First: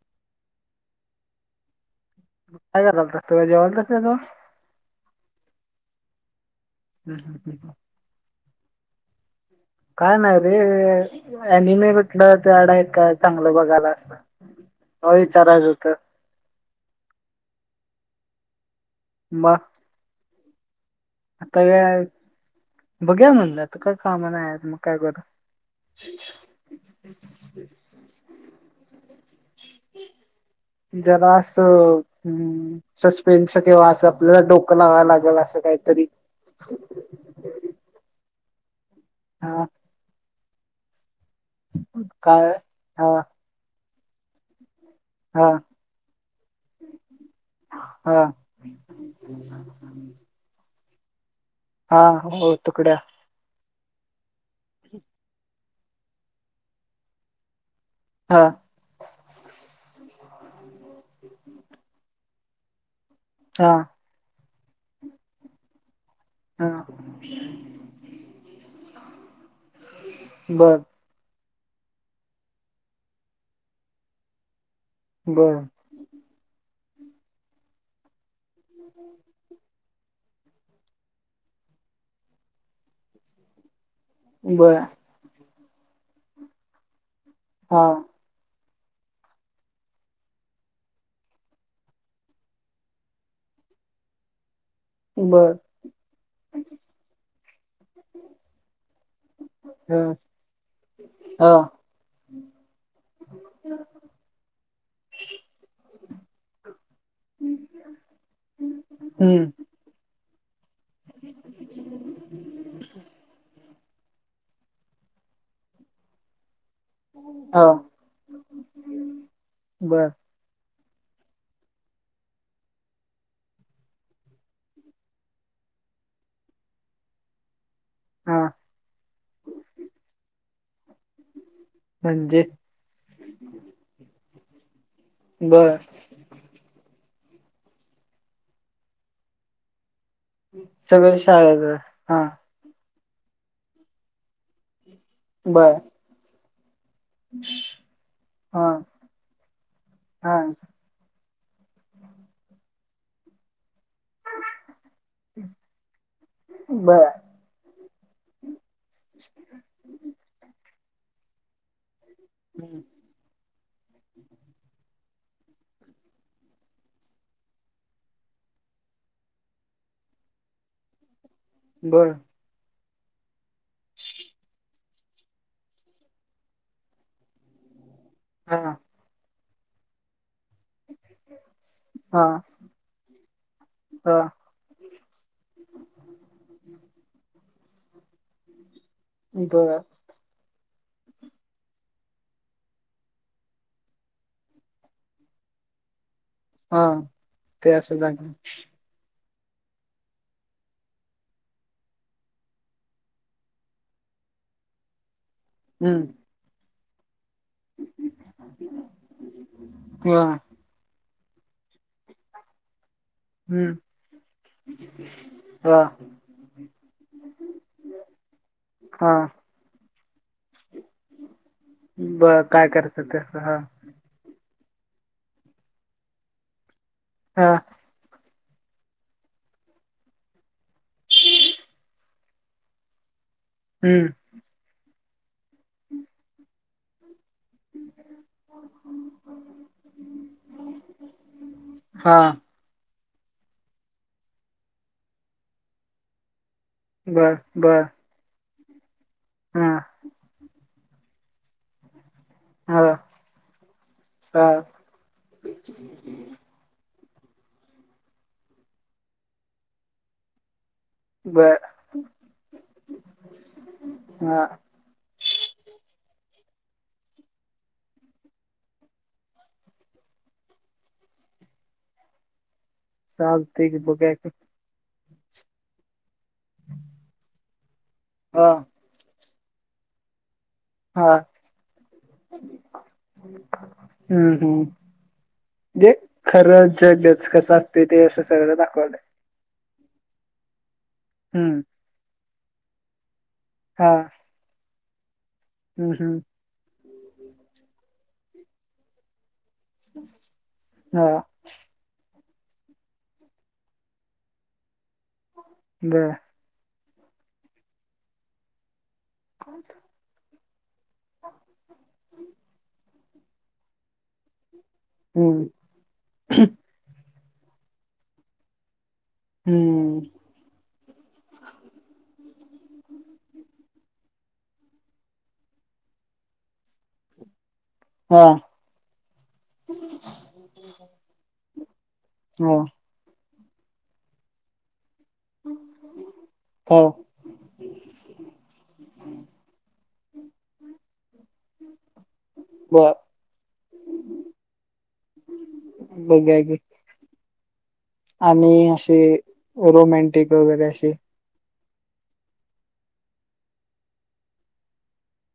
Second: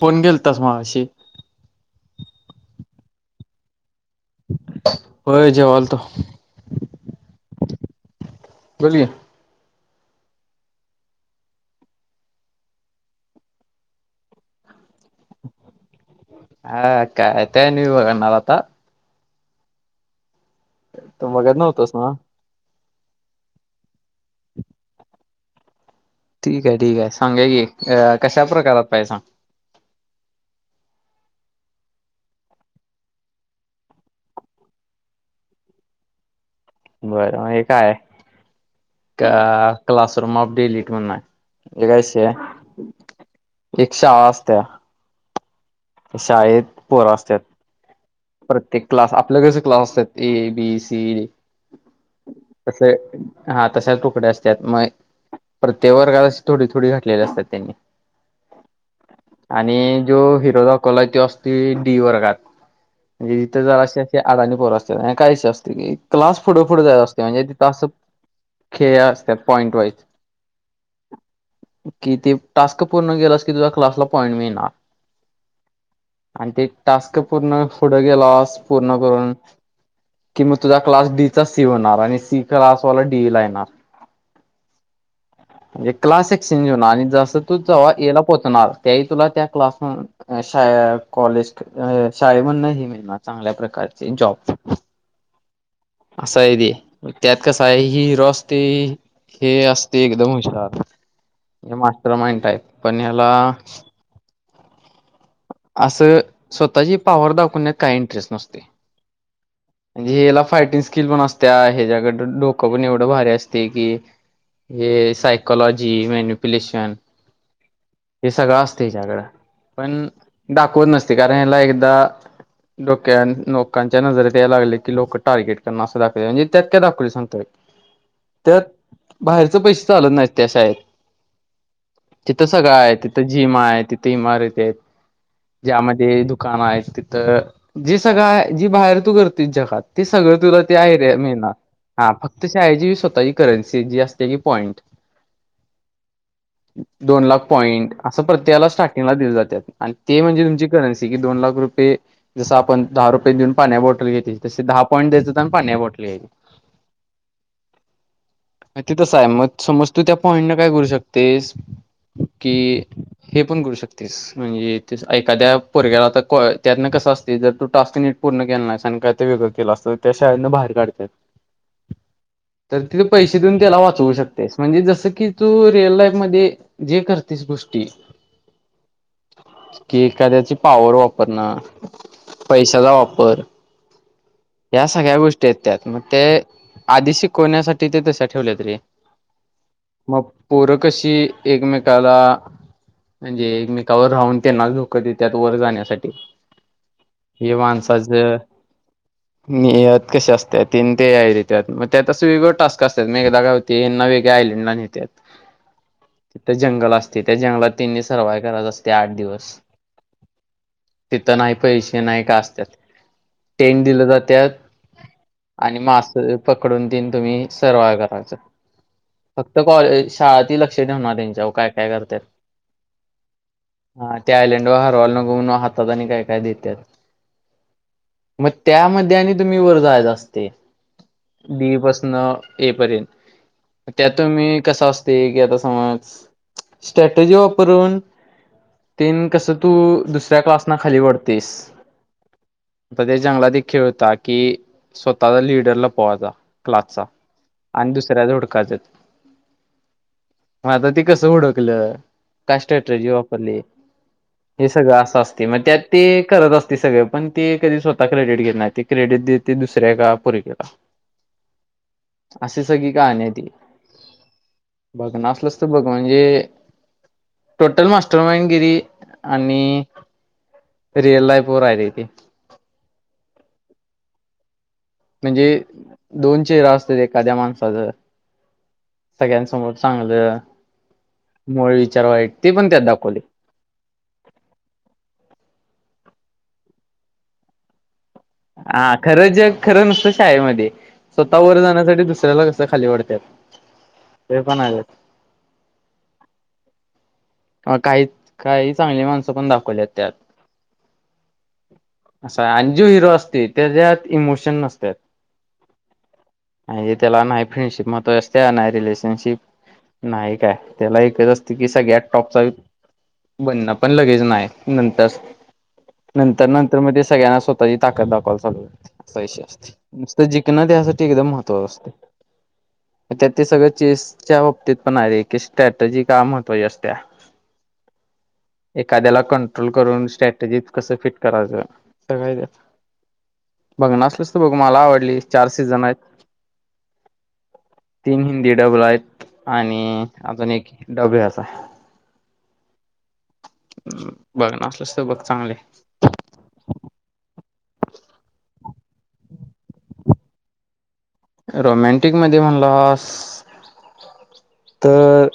Phone गेल तस मग अशी. काय करायलतस तो जेवालस तो. होय जवालतो. [inaudible] बोोलि. काय नाही रे अन मे म्हटलं ते अडाय का चांगलं बघायला असत. हो विचारा जत. हा काय तेय न बघणार आता. म. तू बघत आता वेळा. नव्हतोस ना बघ्या म्हणलं त काय कामानार मग काय करर. ठीक आहे ठीक आहे सांगा की कशा प्रकारात पाहिे सांग. जरास हम् सस्पेन्स किंवा असं आपल्याला डोकं लावावं लागेल असं काहीतरी र काय हा क्लासरूम अफ डेलीिट म्हण एकाश काय हा एक शहाळाजत्या हा शाळेत पोरं असतात हा प्रत्येक क्लास आपल्याकचे क्लास असतात ए बीसी हा हो तुकड्या तसें हा तशाच तुकडे्या असतात मग प्रत्येक वर्गात थोडी थोडी घटलेले असतात त्यांनी हा आणि जो हिरो दाखला आहे तो असती डी वर्गात म्हणजे जिथे हा जर अशी अशी आदानी पोर असते काय अशी असते क क्लास फुढं हा फुढ जात असते म्हणजे ति त असं खेळ असतात पॉईंट वाईज बर कि ते टास्क पूर्ण गेलंस की तुझ्या क्लासला पॉइंट मिळणार बरं आणि ते टास्क पूर्ण पुढं गेलस पूर्ण करून. की मग तुझा क्लास डीचा सी होणार आणि सी क्लासवाला डी ला येणार. बरं. म्हणजे क्लास एक्सचेंज होऊन आणि जस तू हा ज्हा याला. तुला त्या क्लास कॉलेज शाळे म्हण. चांगल्या प्रकारचे जॉब बरं अससााय दे त्यात कस आहे हि रस्ते हे हा असते एकदम हुशार हा हे मास्टर माइंडाप पण याला ह असं स्वतःची पॉवर दाखवण्यात काय इंटरेस्ट नसते हम्म म्हणजे ह्याला फायटिंग स्किल पण असते ह्याच्याकडडेो क पण एवढं भारी असते की हे सायकॉलॉजी मॅन्युप्युलेशन हा हे सगळं असत हच्याकडं बर पण दाखवत नसते कारण ह्याला एकदा डोक्या लोकांच्या नजरेत या लागले की लोक टार्गेट करणार असं दाखव म्हणे त्यातक दाखवले सांगतोय हा त्यात बाहेरच पैसे चालत नाहीत त्या शाळेत म्हणजे तिथं सगळं आहे तिथं भीमा आहे तिथं इमारती आहेत बर ज्यामध्ये दुकानं आहेत तिथं जे सगळ आहे जी बाहेर तू करतेस जगात ते सगळं तुला ते आहे रे सगळं मेनत शाळेत हा फक्त त आजी स्वतःचीी करन्सी जी असते की पॉईंट बरं दोन लाख पॉइंट असं हा प्रत्येयाला स्टार्टिंगला दिले जात आणि ते हा म्हणजे तुमची करन्सी की दोन लाख रुपये जसं आपण दहा रुपये देऊन पाण्या बॉटल घेत तसे दहा पॉईंट द्यायचं आणि पाणे बोटली बर माती तस आहे मग समज तू त्या पॉइंट न काय करू शकतेस कि हम्म, हे पण करू शकतेस म्हणजे ते एखाद्या परग्याला आता क त्यातनं कसं असते जर तू टास्क नीट पूर्ण केलंला नाही सां का ते वेगळं केलं असतं त्या शाळना बाहेर काढतात बरं तर तिथे पैसे देऊन त्याला वाचवू शकतेस म्हणजे जसं की तू रिअल लाईफ मध्ये जे करतेस गोष्टी हा के कदायची. पॉवर वापर न, हा पैशाचा वापर. हा या सगळ्या गोष्टी आहेत त्यात मग ते आदिशीिकण्यासाठी ते तश ठेवले त रे बर मग पोरकशी एकमेकाला म्हणजे एकमेकावर राहून त्यांना धोक देत वर जाण्यासाठी हा हे ते असं माणसाच लागलं नियत कशी असतात तीन ते मग त्यात अस वेगळ टास्क असतात मेदाा ते नवेग्या आयलंडला नेतात हम्म तिथ जंगल असते त्या जंगलात त्यांनी सर्वाइव कररायत असते आठ दिवस वा तिथं नाही पैसे नाही का असतत हम्म टेंट दिले जातात आणि वा मास पकडून तन तुम्ही सर्वा करायच हा फक्त कॉलेज शाळातही लक्ष ठेवणार त्यांच्यावर काय-काय करत्यात ‌? करत्या तसं हा. हा त्या आयलंड वर हरवायला नको म्हणून हातात आणि काय-काय देत्यात. हा मग त्यामध्ये आणि तुम्ही वर जायचं असते ीप असन ए पर्यंत हम्म त्यात मी कसा अस ते घता समज स्ट्रॅटजी वापरून हो तेन कस तू दुसऱ्या क्लासना खाली वडतेस हा आता ते जंगलात एक खेळ होता कि, स्वतःचा लिडरला पोवायचा. क्लासचा बर बर आणि दुसऱ्या झोडकाचेेत. हा म आता ती कस ओडकलं का हा स्ट्रॅट्रजी वापरली हा हे सगळं असं असते मग त्यात ते करत असते सगळं पण ते कधी स्वतः क्रेडिट घेत नाही ते क्रेडिट द त दुसऱ्या का परी केेला बर असशी सगळी का नाही त हा बघ ना असलस तर बघ म्हणजे टोटल मास्टर मनगिरी आणि रिअल लाईफ व राहिथे चालतंय की बगूया की म्हणजे दोन चेहरा असत एखाद्या माणसाच हा सगळ्यांसमोर चांगलं, हा मुळ विचार, वाईट ते पण त्यात दाखवलंय. हम्म-हम्म जे खरं जगच कसं असं ते ते असं सगळं हा दाखवलंय खरं जग खरं नुसतं शाळेमध्ये स्वतः हम्म वर जाण्यासाठी दुसऱ्याला कसं च खाली वडत्यात. हा. ते पण आलेत. हम्म हम्म. हा काही काही चांगली माणसं पण दाखवल्यात त्यात. हां, आसय आण्जु हिरो असती, त्याच्यात इमोशन नसत्यात. ब. आहे त्याला नाही, फ्रेंडशिप म्हत्वाची आसत्या. नाही रिलेशनशिप. नाय काय. त्याला एकच असती की, सगळ्यात टॉपचा. बनण पण, लगेच नाय. नंतर. हं, नंतर-नंतर मधे, सगळ्यांना स्वतःची ताकद दाखवावला चालू. [unintelligible] हं, नुसतं जिकण द्यासाठी एकदम महत्त्व असतय. आता ते सगळं, चेसच्या बाबतीत पण आहे. की, स्टॅटजी का महत्वाची अस क त्या्या हा एखाद्याला कंट्रोल करून स्ट्रॅटजी कसं फिट करायचं काय हां, बघनासलस तर बघ मला आवडली चार सीझन आहेत हां, तीन हिंदी डबल आहेत आणि अजून एक डबे असा ब बघ नसलस बघ चांगले बोघ आणि असे रोमॅंटिक वगैरे असे रोमॅंटिक मध्ये म्हणलं तर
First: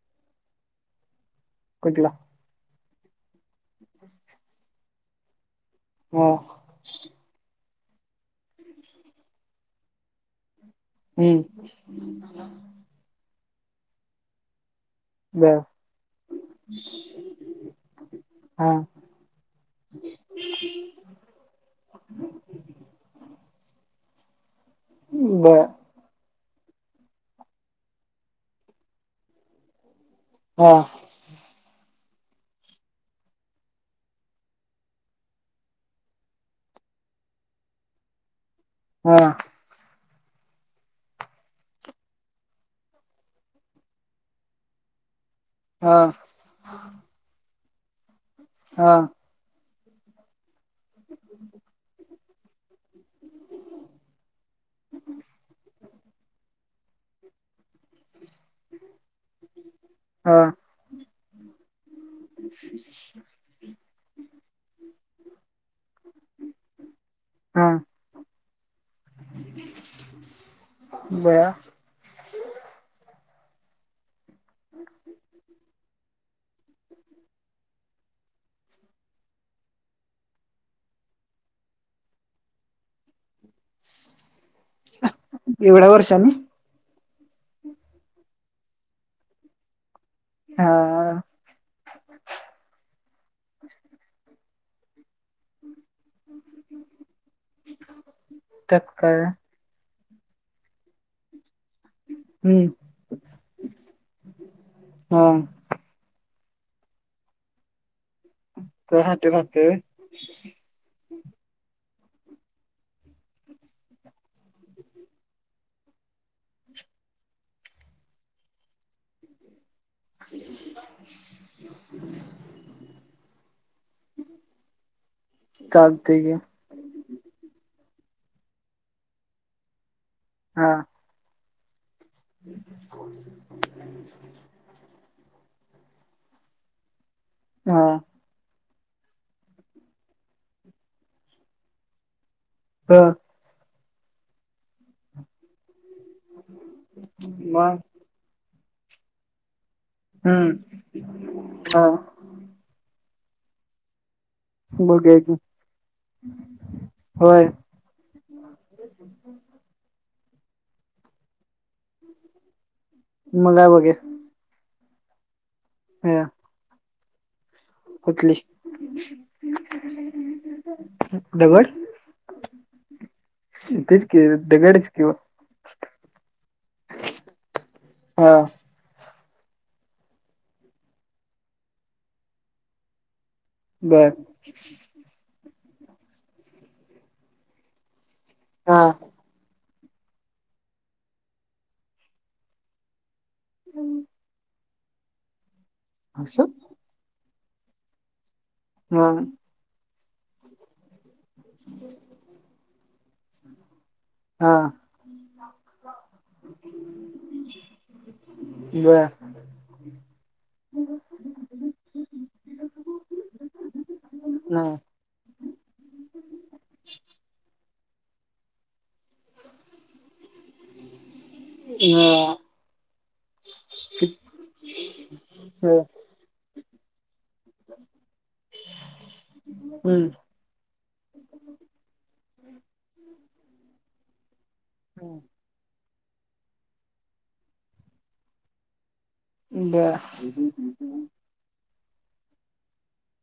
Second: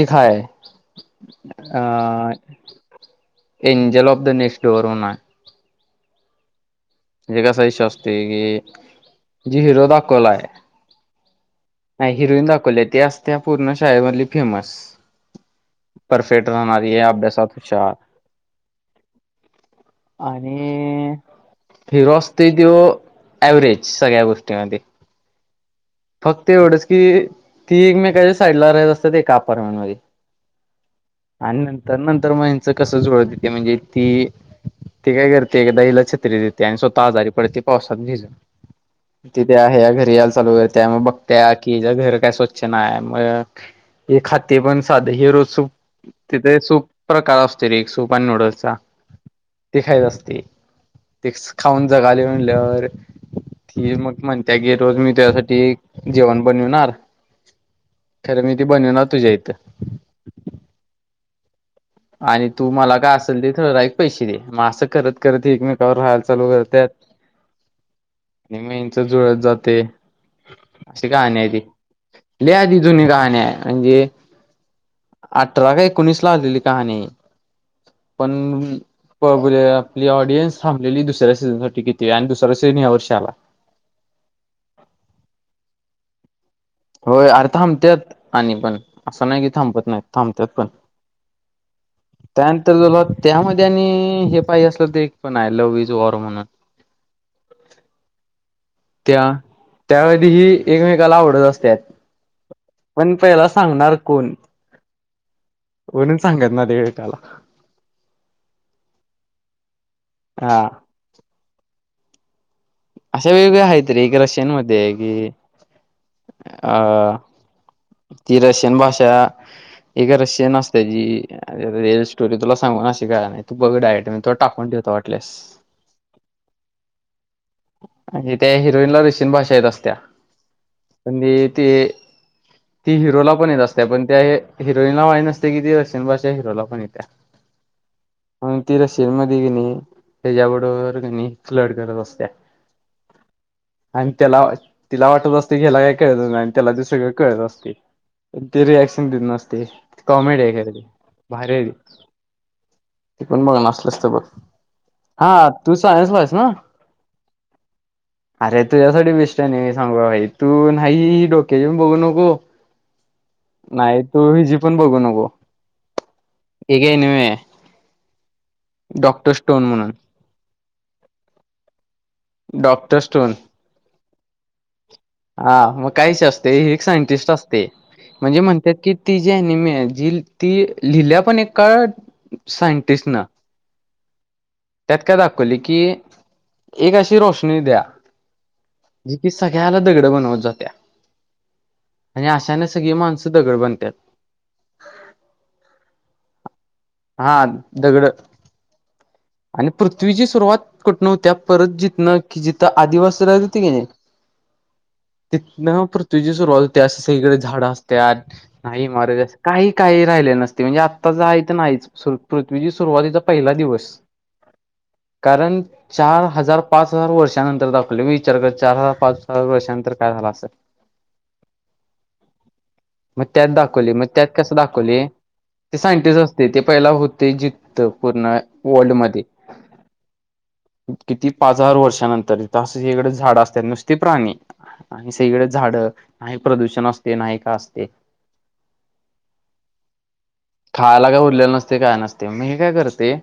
एक काय अ कुठला? Angel of the next door होना हो जे कस इश असते की जी हिरो दा कोोला आहे हम्म नाही हिरोईन दाखवले ते असत पूर्ण शाळेमधली फेमस बरं, परसेत राहाणारीये, अभ्यासात हुशार. हां, आणि.. हिरो आसतंय त्यौ, ॲव्हरेज सगळ्या गोष्टीमध्ये. ब. फक्त एवढंच की, ती एकमेकच्या साईडला राहत असत्यात. एका अपार्टमेंटमध्ये. आ. आणि नंतर नंतर मगचं कस जुळतथे म्हणजे ती तेी काय करते एकदा हिला छत्री देते आणि स्वतः आजारी पडते पावसात भिजून हां, तिथे आहे घरी यायला चालू आहेत त्या मग बघत्या की याच्या घर काय स्वच्छ नाही मग हे खाते पण साध हे रोजप हा तिथे सूप प्रकार असतील रे सूप आणि नूडल्सचा हां, ती खायच असते ते खाऊन जगाले म्हणल्या ती मग म्हणते की रोज मी त्यासाठी ती जेवण बनवणार खरं मी ती बनवणार तुझ्या इथं हा आणि तू मला काय असेल ते थरराक पैसे दे मग असं करत करत एकमेकावर राहायला चालू करतत हा आणि मेंच जुळत जाते अशी कहाणी आहे बरं ती लआधी जुनी गहाणी आहे म्हणजे अठरा का एकोणीस ला आलेली कहाणी पण पले आपली ऑडियन्स थांबलेली दुसऱ्या सीझन सासाठी किती आणि दुसरा सिझन या वर्षी आला एवढ्या वर्षानी होय अर थांबतत आणि पण असं नाही कि थांबत नाहीत थांबतत पण हां, ह त्यानंतर तुला त्यामध्ये आणि हे पा असलं तर एक पण आहे लव्ह इज वॉर म्हणून त्यात काय? त्या त्यावेधीही एकमेकाला आवडत असतात हं, पण पहिला सांगणार कोण हा म्हणून सांगत ना देकाला का हटे राहते हा अशा वेगवेगळ्या आहेत त रे एक रशियन मध्ये कि अ ती रसियान भाषा एक रशन नसते जी रअल स्टोरी तुला सांगूनशी काय नाही तू बघ डायेट म तो टाकून ठेवोट प्लस चारदे म्ह त्या हिरोईन ला रेशीिन भाषा येत असत्या हा म्हण ते हम् ती हिरोला पण येत असते्या पण त्या हिरोईनला माहि नसते की ती रशियन भाषा हिरोला पण येत्या हा म ती रशशीन म गणी त्याच्याबरोबर घणी फ्लड करत असत्या हा आणि त्याला तिला वाटत असते ह्याला काही कळत नाही आणि त्याला दुसरीकडे कळत असते मग? ते रिॲक्शन देत नसते कॉमेडी हं, आहे ख भारी हां, तिकण बघ नसलस तर बघ बघूया हा की, तू सायन्सला आहेस ना होय. अरे तुझ्यासाठी बेष्ट्याने मी सांगू भाई तू नाही डोक्याचीण बघू नको मग आहे बघे नाही तू हिजी पण बघू नको ह एगे नम कुठली डॉक्टर स्टोन म्हणून दगड डॉक्टर स्टोन तेच कि दिगडच किव हा मग काहीशी असते हे सायंटिस्ट असते म्हणजे हा म्हणतात की ती जी अनिमे आहे जी ती लिहिल्या पण एक का सायंटिस्ट ना बर त्यात काय दाखवली की एक अशी रोशनी द्या हा म्ह ती सगळ्याला दगड बनवत जाते आणि अशाने सगळी माणसं ध गड बनतात हर्षात हा दगड हा आणि पृथ्वीची सुरुवात कुठ नव्हत्या. परत जितनां की जिथं आदिवासी राह त क नाही हां तिथ ना पृथ्वीची सुरुवात होते असं सगकडे झाडं असत नाही बर मार काही काही राहिले नसते म्हणजे आत्ताच आहे तर नाहीच पृथ्वीची सुरुवातीचा पहिला दिवस नाही कारण चार हजार पाच हजार वर्षानंतर दाखवले मी विचार कर चार हजार पाच स वर्षानंतर काय झाला असल ह मग त्यात दाखवली मग त्यात कसं दाखवली हा ते ह सायंटिस्ट असते ते पहिला होते जिथत पूर्ण वर्ल्डमध्येध्ये हम्म किती पाच हजार वर्षानंतरथ असं इकडे झाड असतात नुसते प्राणी आणि सगळे झाड नाही प्रदूषण असते नाही का असते बर खायला काय उरलेलं नसते काय नसते मग हे काय करते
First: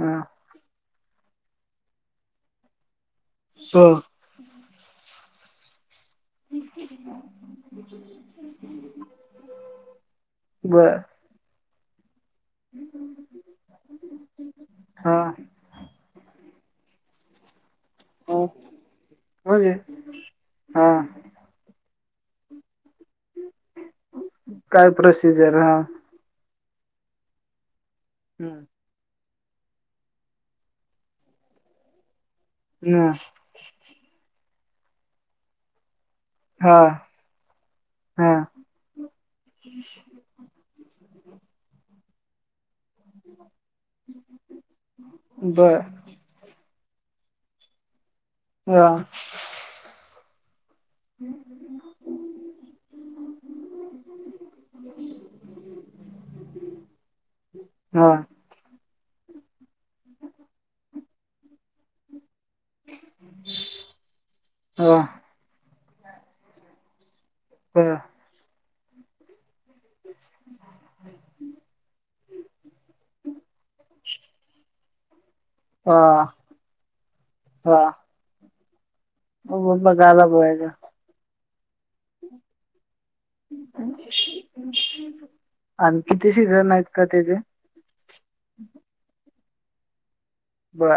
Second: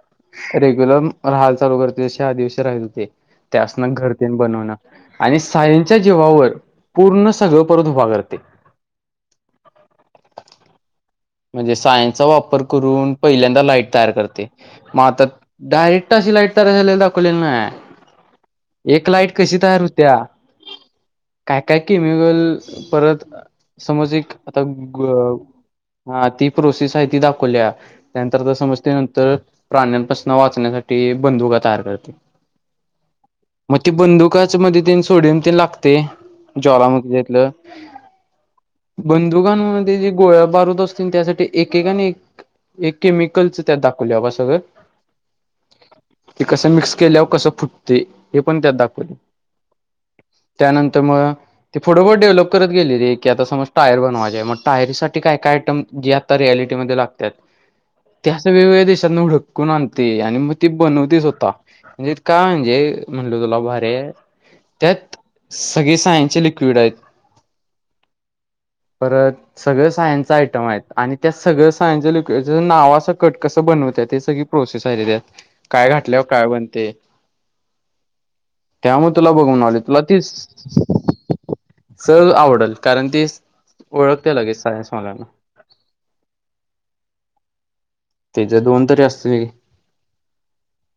हां रेग्युलर राहाल चालू करते ज आदिवशीी राहत होते त्या असना हो घरती बनवणं आणि सायंच्या जीवावर पूर्ण सगळं परत उभा करते बर म्हणजे सायनचा वापर करून पहिल्यांदा लाईट तयार करते मग हा आता डायरेक्ट अशी लाईट तयार झालेला दाखवलेली नाही एक लाईट कशी म्हणजे तयार होत्या हा काय काय केमिगल परत समज एक आता काय प्रोसिजर हा ती प्रोसेस हाय ती दाखवल्या तनंतर समजते नंतर प्राण्यांपसन वाचण्यासाटी बंदुका तयार करतात ह मग ते बंदुकाच मध्ये ते सोडन ते लागते हा ज्वालामुख घेतलं हा बंदुकांमध्ये जे गोळ्या दारू असतील त्यासाठी एकका आणि एक एक केमिकलच त्यात दाखवल्या [unintelligible] सगळं बर ते कसं मिक्स केल्याव कसं फुटते हे पण त्यात हा दाखवल त्यानंत त्यामुळे त ते फोडंफों डेव्हलप करत गेली रे की आता समज टायर बनवाय मग टायरीसाठी काय काय जे आत्ता रिॲलिटी मदे हा लागतात वेगवेगळ्या देशात उडकून आणते आणि मग ती बनवतेच होता म्हणजे काय म्ह म्हणल तुला भारे हा त्यात सगळी सायंचे लिक्विड आहेत ह परत सगळं सायंच आयटम आयत आणि त्या सगळं सायंच ल तेज नावासकट कसं बनवतात ते सगळी प्रोसेस हाय तेज्यात काय हा घातल्यावर काय बणते हा त्यामुळे तुला बघून आले तुला बघायला तीस बघायचं सर आवडल कारण ती ओळखते लगेल सायन्स मलाना आणि किती सिझन आहेत का त्याचे त्याचे दोन तरी असतील ब्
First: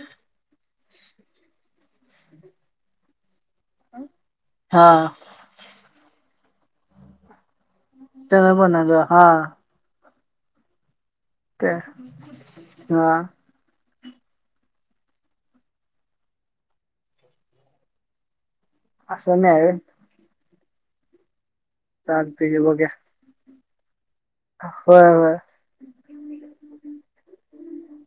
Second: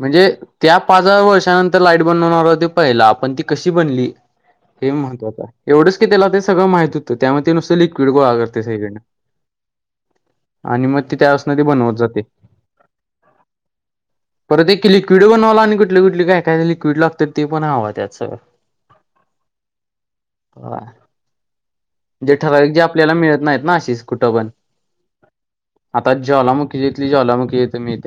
म्हणजे त्या पाच हजार वर्षानंतर लाईट बनवणार होती पईला बन हे हा महवा एवढ त्याला ते सगळं माह तर त्यामध्ये ते नुसतं लिक्विड गोळा त्यान करते सकडनं बनवलं हा आणि मग ते त्या ते बनवत जाते हा परत एकी लिक्विड बनवायला आणि कुटले कुटली काय काय लिक्विड लागत्यात ते पण हवां त्यात सगळ अस नाही ह म्हणजे चालते की ठराविक जे बघ्या आपल्याला मिळत नाहीत ना अशीच कुठं पण होय वय आता ज्वालामुखी घेतली ज्वालामुखी येते मीथे